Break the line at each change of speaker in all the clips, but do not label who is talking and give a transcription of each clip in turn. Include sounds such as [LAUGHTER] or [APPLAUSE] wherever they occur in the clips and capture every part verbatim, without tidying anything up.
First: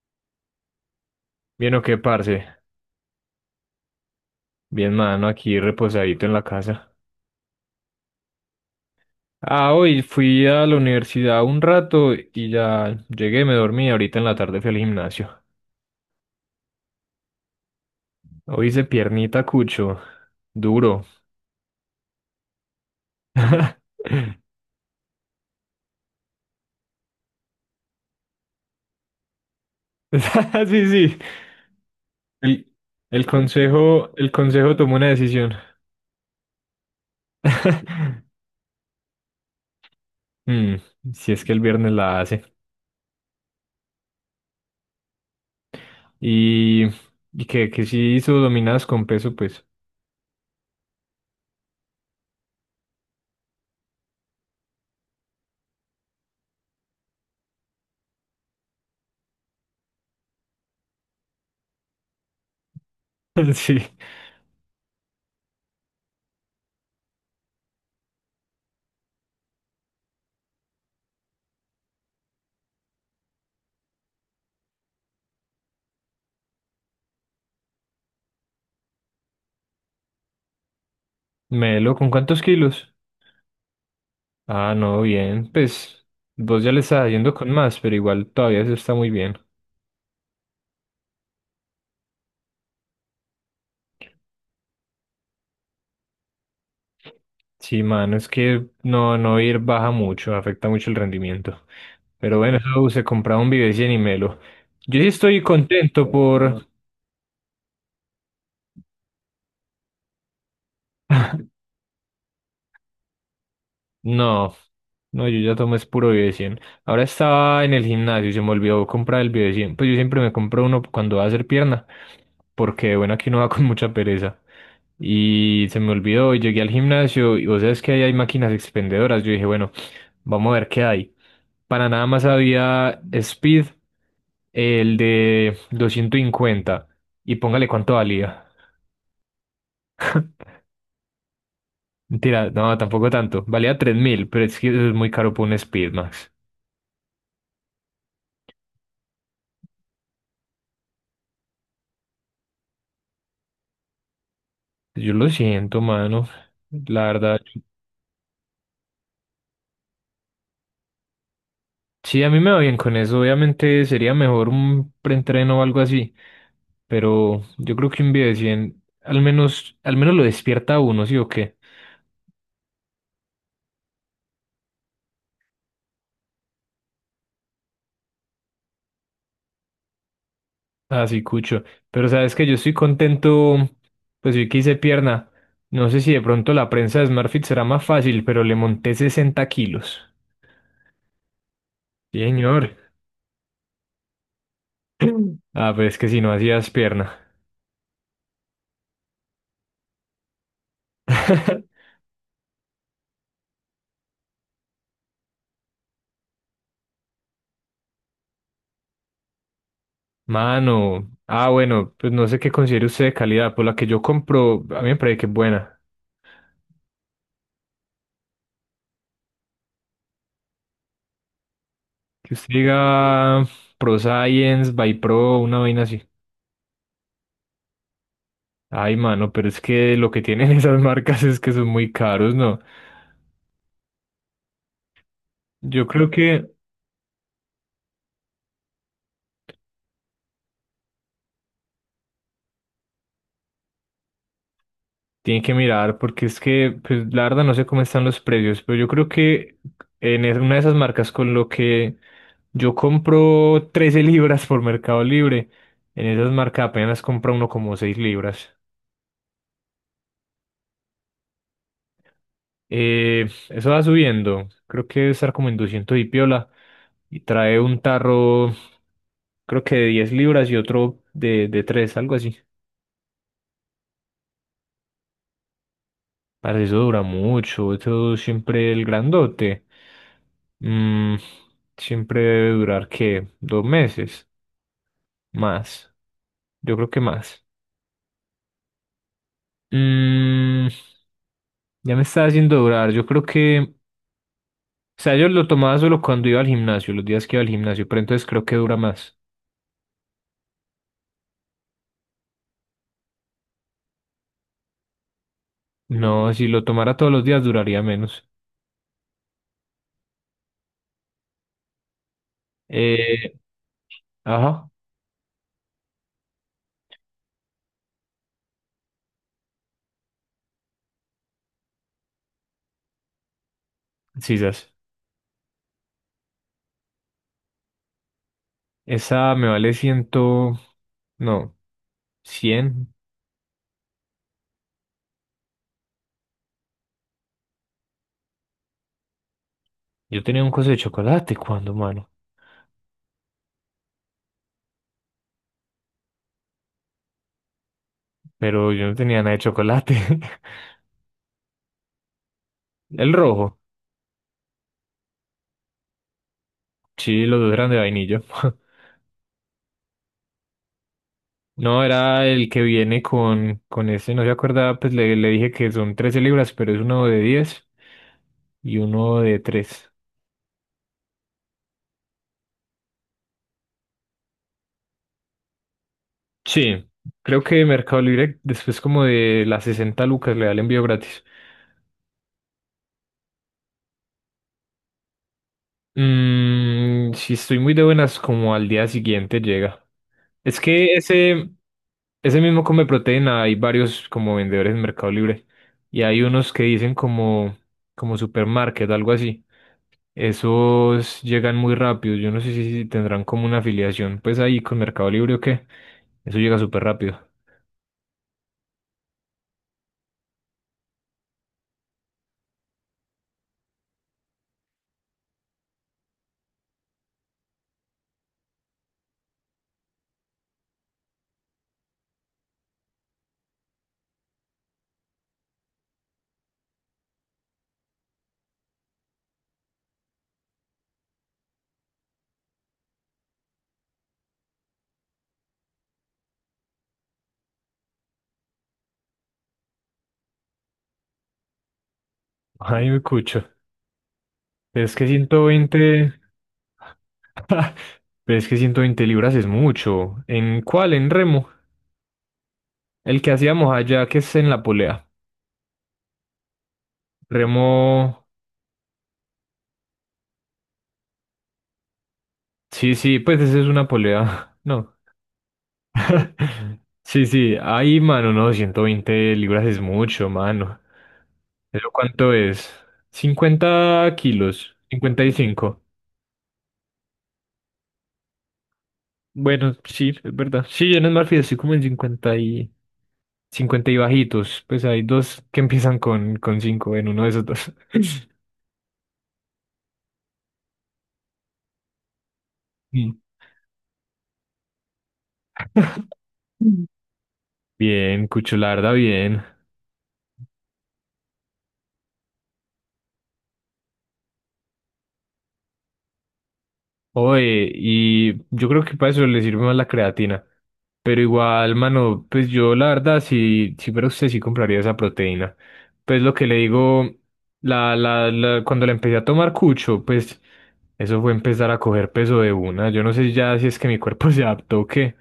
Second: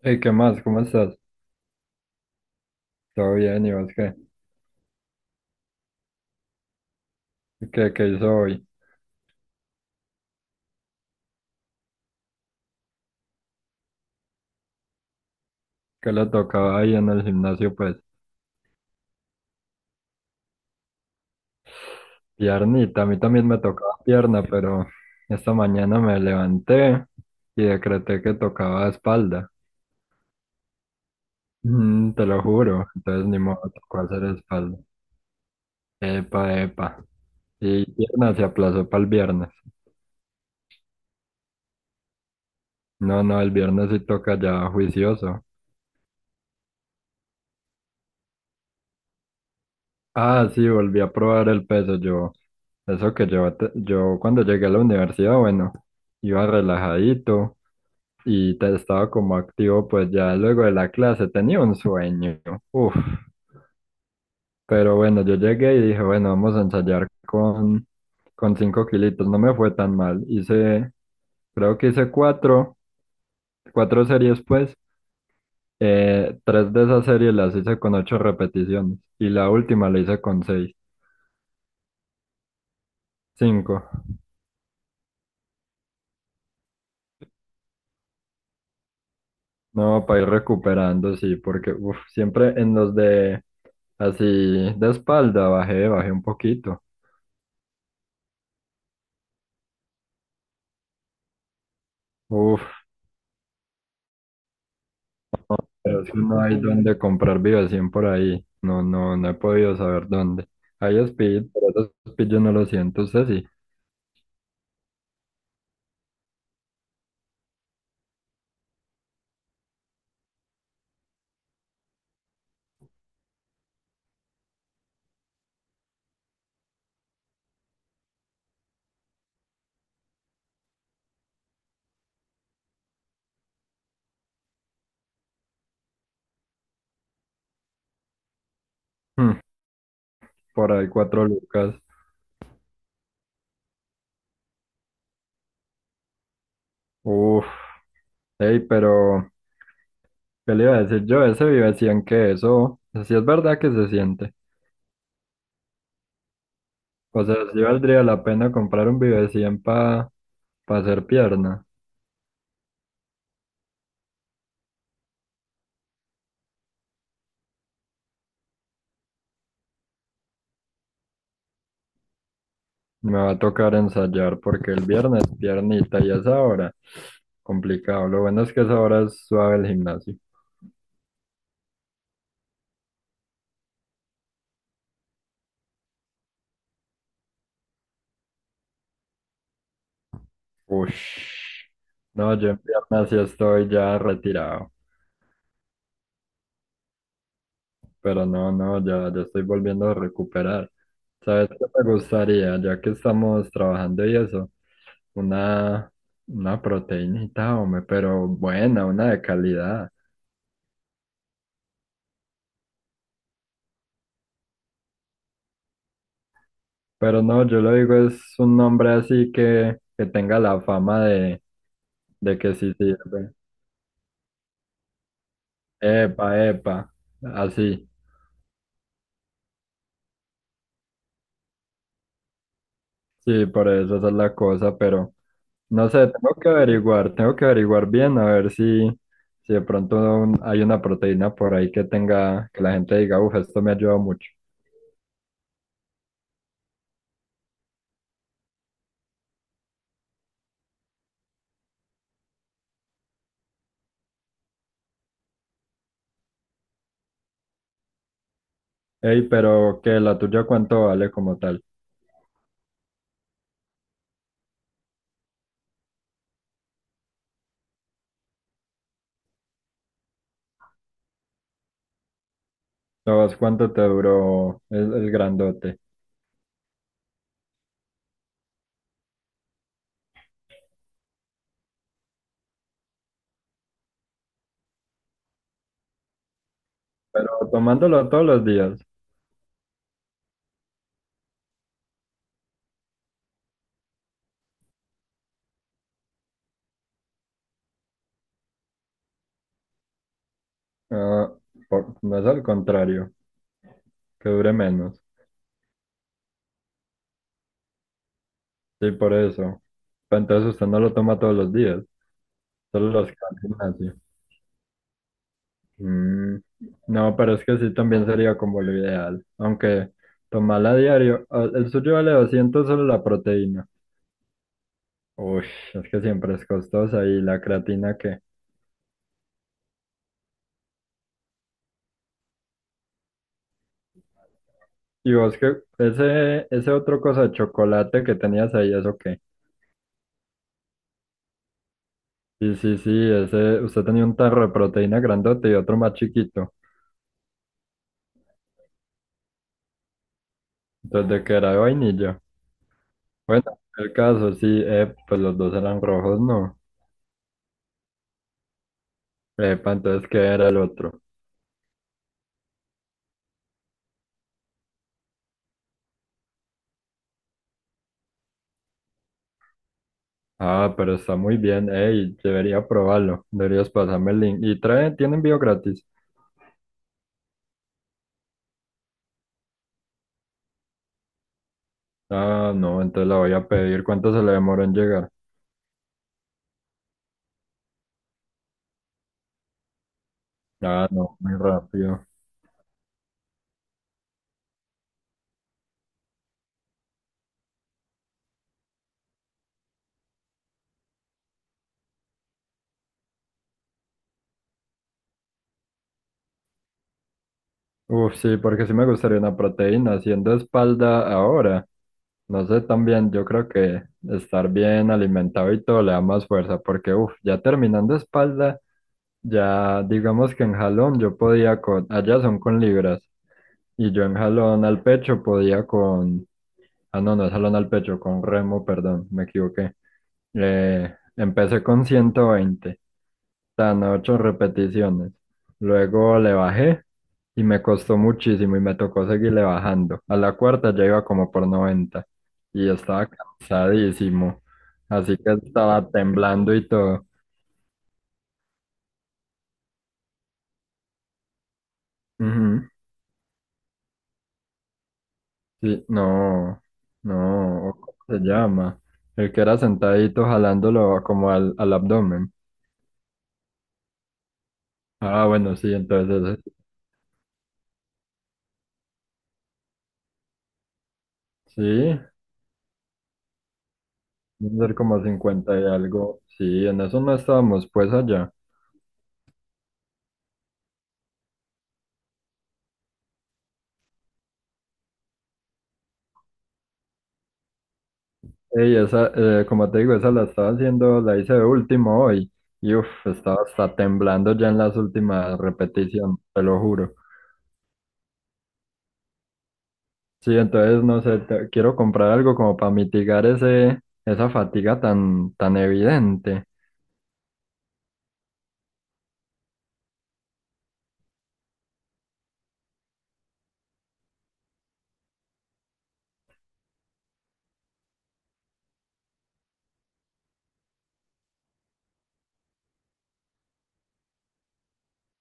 Hey, ¿qué más? ¿Cómo estás?
Bien o qué, parce.
¿Todo bien? ¿Y vos qué?
Bien, mano, aquí reposadito en la casa.
¿Qué, qué hizo hoy?
Ah, hoy fui a la universidad un rato y ya llegué, me dormí. Ahorita en la tarde fui al gimnasio.
¿Qué le tocaba ahí en el gimnasio? Pues
Hoy hice piernita cucho. Duro.
piernita, a mí también me tocaba
[LAUGHS]
pierna, pero esta mañana me levanté y decreté que tocaba espalda.
Sí, sí.
Mm, te lo
El,
juro,
el
entonces ni modo, tocó
consejo,
hacer
el consejo
espalda.
tomó una decisión.
Epa, epa. Y pierna se
[LAUGHS]
aplazó para el viernes.
Mm, si es que el viernes la hace.
No, no, el viernes sí toca ya juicioso.
Y, y que, que si hizo dominadas con peso, pues.
Ah, sí, volví a probar el peso yo. Eso que yo, te- yo cuando llegué a la universidad, bueno, iba relajadito y te- estaba como activo, pues ya luego de la clase tenía un sueño. Uf,
[LAUGHS] Sí.
pero bueno, yo llegué y dije, bueno, vamos a ensayar con, con cinco kilitos. No me fue tan mal. Hice, creo que hice cuatro, cuatro series, pues. Eh, tres de esas series las hice con ocho repeticiones y la última la hice con seis,
Melo, ¿con cuántos kilos?
cinco.
Ah, no, bien. Pues vos ya le estás yendo con más, pero igual todavía eso está muy bien.
No, para ir recuperando, sí, porque uf, siempre en los de así de espalda bajé, bajé un poquito.
Sí, mano, es que no, no ir baja mucho, afecta mucho el rendimiento. Pero bueno,
Uf,
eso se compraba un Vives y Melo. Yo sí estoy
pero
contento
es que no hay
por.
dónde comprar Vivacien por ahí. No, no, no he podido saber dónde. Hay Speed, pero esos Speed yo no lo siento, usted sí.
No, no, yo ya tomé es puro Bio de cien. Ahora estaba en el gimnasio y se me olvidó comprar el Bio de cien. Pues yo siempre me compro uno cuando va a hacer pierna, porque bueno, aquí uno va con mucha pereza. Y se me olvidó y llegué al gimnasio y vos sabes que ahí hay máquinas expendedoras. Yo dije, bueno, vamos a ver qué hay. Para nada más había Speed, el de doscientos cincuenta. Y póngale cuánto valía.
Mm,
[LAUGHS]
por ahí cuatro lucas.
Mentira, no, tampoco tanto. Valía tres mil, pero es que eso es muy caro por un Speed.
Uf, hey, pero ¿qué le iba a decir yo? Ese Vivacien que eso, si es verdad que se siente.
Yo lo siento, mano. La
O sea,
verdad,
sí valdría la pena comprar un Vivacien para hacer pierna.
sí, a mí me va bien con eso. Obviamente sería mejor un preentreno o algo así. Pero yo creo que un video de cien, al menos, al menos lo despierta a uno, ¿sí o qué?
Me va a tocar ensayar porque el viernes piernita y esa hora, complicado. Lo bueno es que esa hora es suave el gimnasio.
Así, cucho. Pero sabes que yo estoy contento, pues vi que hice pierna. No sé si de pronto la prensa de SmartFit será más fácil, pero le monté sesenta kilos.
Ush.
Sí,
No, yo en
señor. [CLEARS THROAT]
piernas sí estoy ya retirado,
[LAUGHS] Ah, pues es que si no hacías pierna.
pero no, no, ya, ya estoy volviendo a recuperar. ¿Sabes qué
[LAUGHS]
me gustaría? Ya que estamos trabajando y eso, una, una proteínita, hombre, pero buena, una de calidad.
Mano, ah, bueno, pues no sé qué considere usted de calidad, pues la que yo compro, a mí me parece que es buena.
Pero no, yo lo digo, es un nombre así que, que tenga la fama de,
Que
de
usted
que sí sirve.
diga Pro Science, By Pro, una vaina así.
Epa, epa, así,
Ay, mano, pero es que lo que tienen [LAUGHS] esas marcas es que son muy caros, ¿no?
sí, por eso esa es la cosa, pero
Yo
no sé,
creo
tengo
que
que averiguar, tengo que averiguar bien a ver si, si de pronto un- hay una proteína por ahí que tenga, que la gente diga, uff, esto me ayuda mucho.
tienen que mirar, porque es que, pues la verdad no sé cómo están los precios, pero yo creo que en es- una de esas marcas con lo que yo compro trece libras por Mercado Libre, en esas marcas apenas compra uno como seis libras.
Ey, pero que la tuya cuánto vale como tal.
Eh, eso va subiendo. Creo que debe estar como en doscientos y piola. Y trae un tarro, creo que de diez libras y otro de, de, tres, algo así.
¿Sabes cuánto te duró el, el grandote,
Para eso dura mucho. Eso siempre el grandote. Mm, siempre debe durar, ¿qué? Dos meses. Más. Yo creo que
pero
más.
tomándolo todos los días?
Mm, ya me está haciendo durar. Yo creo que. O sea, yo lo tomaba solo cuando iba al gimnasio, los días que iba al gimnasio, pero entonces creo que dura más.
Ah, por- no es al contrario, que dure menos,
No, si lo tomara todos los días duraría menos.
sí, por eso. Pero entonces usted no lo toma todos los días, solo los que va
Eh,
al gimnasio.
ajá,
Mm. No, pero es que sí también sería como lo ideal. Aunque tomarla a diario, ah, el suyo vale doscientos solo la proteína.
sisas.
Uy, es que siempre es costosa y la creatina que...
Esa me vale ciento, no, cien.
Y vos que ese, ese otro cosa de chocolate que tenías ahí, ¿eso qué?
Yo tenía un coso de chocolate cuando, mano,
Sí, sí, sí, ese, usted tenía un tarro de proteína grandote y otro más chiquito.
pero yo no tenía nada de chocolate.
Entonces, ¿de que era de vainilla?
[LAUGHS] El rojo,
Bueno, el caso, sí, eh, pues los dos eran rojos, no.
sí, los dos eran de vainillo. [LAUGHS]
Epa, entonces, ¿qué era el otro?
No, era el que viene con, con, ese, no se acordaba, pues le, le dije que son trece libras, pero es uno de diez y uno de tres.
Ah, pero está muy bien, ey, debería probarlo, deberías pasarme el link. ¿Y trae, tiene envío gratis?
Sí, creo que Mercado Libre después como de las sesenta lucas le da el envío gratis.
Ah, no, entonces la voy a pedir. ¿Cuánto se le demoró en llegar?
Mm, si estoy muy de buenas, como al día siguiente llega. Es
Ah,
que
no, muy
ese,
rápido.
ese mismo come proteína, hay varios como vendedores en Mercado Libre. Y hay unos que dicen como, como, supermarket, algo así. Esos llegan muy rápido. Yo no sé si, si tendrán como una afiliación, pues ahí con Mercado Libre o qué. Eso llega súper rápido.
Uf, sí, porque sí me gustaría una proteína. Haciendo espalda ahora, no sé, también yo creo que estar bien alimentado y todo le da más fuerza, porque uf, ya terminando espalda, ya digamos que en jalón yo podía con, allá son con libras, y yo en jalón al pecho podía con. Ah, no, no es jalón al pecho, con remo, perdón, me equivoqué. Eh, empecé con ciento veinte tan ocho repeticiones. Luego le bajé y me costó muchísimo y me tocó seguirle bajando. A la cuarta ya iba como por noventa
[LAUGHS]
y
Ay, me
estaba
cucho.
cansadísimo,
Pero es que
así que
ciento
estaba
veinte
temblando y todo.
pero es que ciento veinte libras es mucho. ¿En cuál? En remo.
Ujú.
El que hacíamos allá, que es en la polea.
Sí, no, no, ¿cómo se
Remo.
llama? El que era sentadito jalándolo como al, al abdomen.
Sí, sí, pues esa es una polea. [LAUGHS] No.
Ah, bueno, sí, entonces... ese.
Sí, sí. Ay, mano, no, ciento veinte libras es mucho, mano.
Sí.
¿Eso cuánto es? cincuenta
Deben ser
kilos.
como
cincuenta y
cincuenta y
cinco
algo. Sí, en eso no estábamos pues allá.
Bueno, sí, es verdad. Sí, yo en el Marfil estoy como en cincuenta y cincuenta y bajitos. Pues hay dos que empiezan con, con, cinco en uno de esos dos. [LAUGHS]
Ey, esa, eh, como te digo, esa la estaba haciendo, la hice de último hoy. Y uff, estaba hasta temblando ya en las últimas repeticiones, te lo
Mm.
juro.
Bien, Cucho, la verdad, bien.
Sí, entonces no sé, te- quiero comprar algo como para mitigar ese, esa fatiga tan, tan evidente.
Oye, y yo creo que para eso le sirve más la creatina. Pero igual, mano, pues yo la verdad, si, si fuera usted, sí compraría esa proteína. Pues lo que le digo, la, la, la- cuando la empecé a tomar cucho, pues eso fue empezar a coger peso de una. Yo no sé ya si es que mi cuerpo [LAUGHS] se adaptó o qué,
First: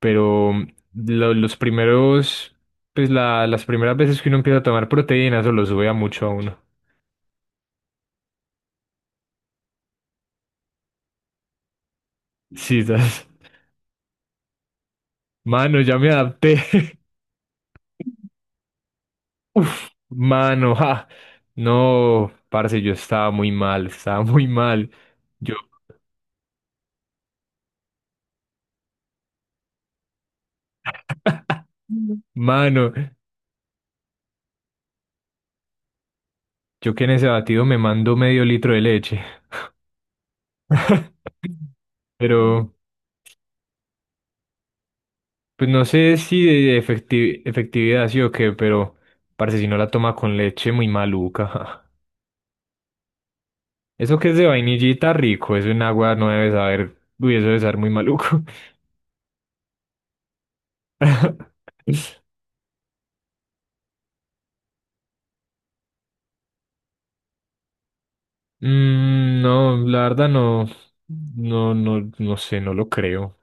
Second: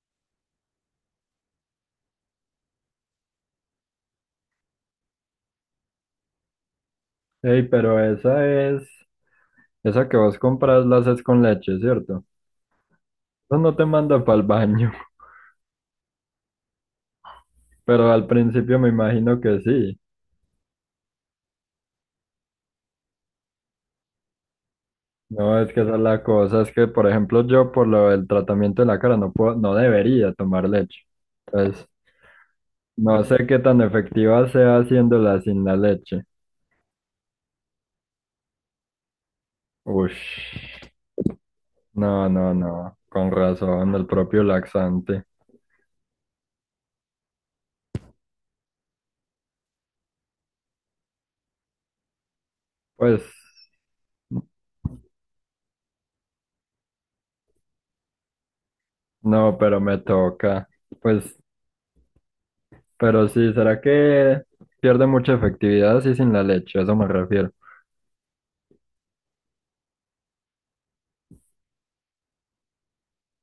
pero lo- los primeros, pues la, las primeras veces que uno empieza a tomar proteína, eso lo sube a mucho a uno.
Ey, pero esa es, esa que vos compras la haces con leche, ¿cierto?
[LAUGHS] Sí, ¿sabes?
Eso no te manda para el baño,
Mano, ya me adapté. [LAUGHS]
[LAUGHS] pero al principio me imagino que
Uf,
sí.
mano, [LAUGHS] ja. No, parce, yo estaba muy mal, estaba muy mal. Yo,
No, es que esa es la cosa, es que por ejemplo yo por lo del tratamiento de la cara no puedo, no debería tomar leche. Entonces,
Mm. mano,
no sé qué tan efectiva sea haciéndola sin la leche.
yo que en ese batido me mando medio litro de leche.
Ush,
[LAUGHS]
no, no,
Pero,
no, con razón, el propio laxante.
pues no sé si de efecti- efectividad sí o qué, pero parce, si no la toma con leche, muy maluca. Ja.
Pues,
Eso que es de vainillita rico, eso en agua no debe saber, uy, eso debe saber muy maluco.
no, pero me toca. Pues,
[LAUGHS]
pero sí, ¿será que pierde mucha efectividad así sin la leche? A eso me refiero.
Mm, no, la verdad no, no, no, no sé, no lo creo.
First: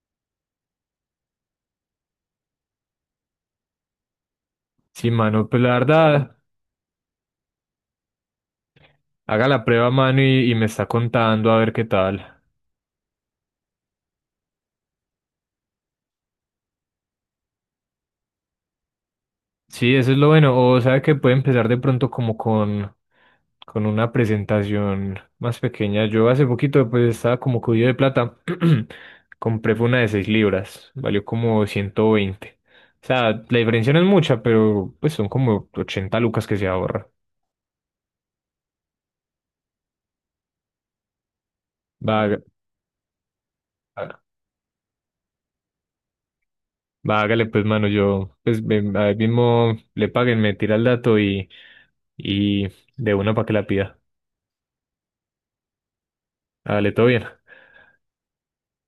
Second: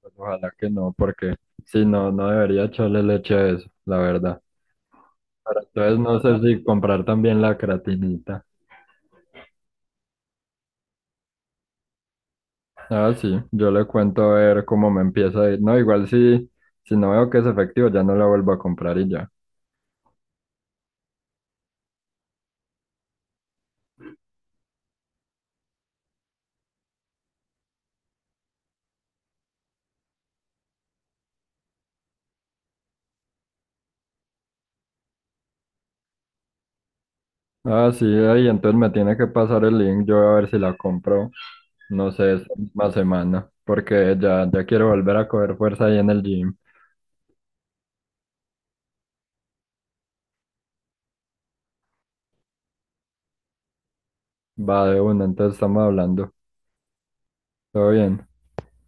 Pues, ojalá que no, porque si no, no debería echarle leche a eso, la verdad.
Sí, mano,
Pero
pues la
entonces no
verdad,
sé si comprar también la creatinita.
haga la prueba, mano, y, y me está contando a ver qué tal.
Ah, sí, yo le cuento a ver cómo me empieza a ir. No, igual si, si no veo que es efectivo, ya no la vuelvo a comprar y ya.
Sí, eso es lo bueno. O sabe que puede empezar de pronto como con, con, una presentación más pequeña. Yo hace poquito pues estaba como cubierto de plata. [CLEARS THROAT] Compré fue una de seis libras. Valió como ciento veinte. O sea, la diferencia no es mucha, pero pues son como ochenta lucas que se ahorra.
Ah, sí, ahí entonces me tiene que pasar el link, yo voy a ver si la compro, no
Va,
sé, esta misma semana, porque ya, ya quiero volver a coger fuerza ahí en el gym.
va Vágale, pues, mano, yo, pues, me- ahí mismo le paguen, me tira el dato y, y de una para que la pida.
Va de una, entonces estamos hablando.
Hágale, todo bien.
Todo bien.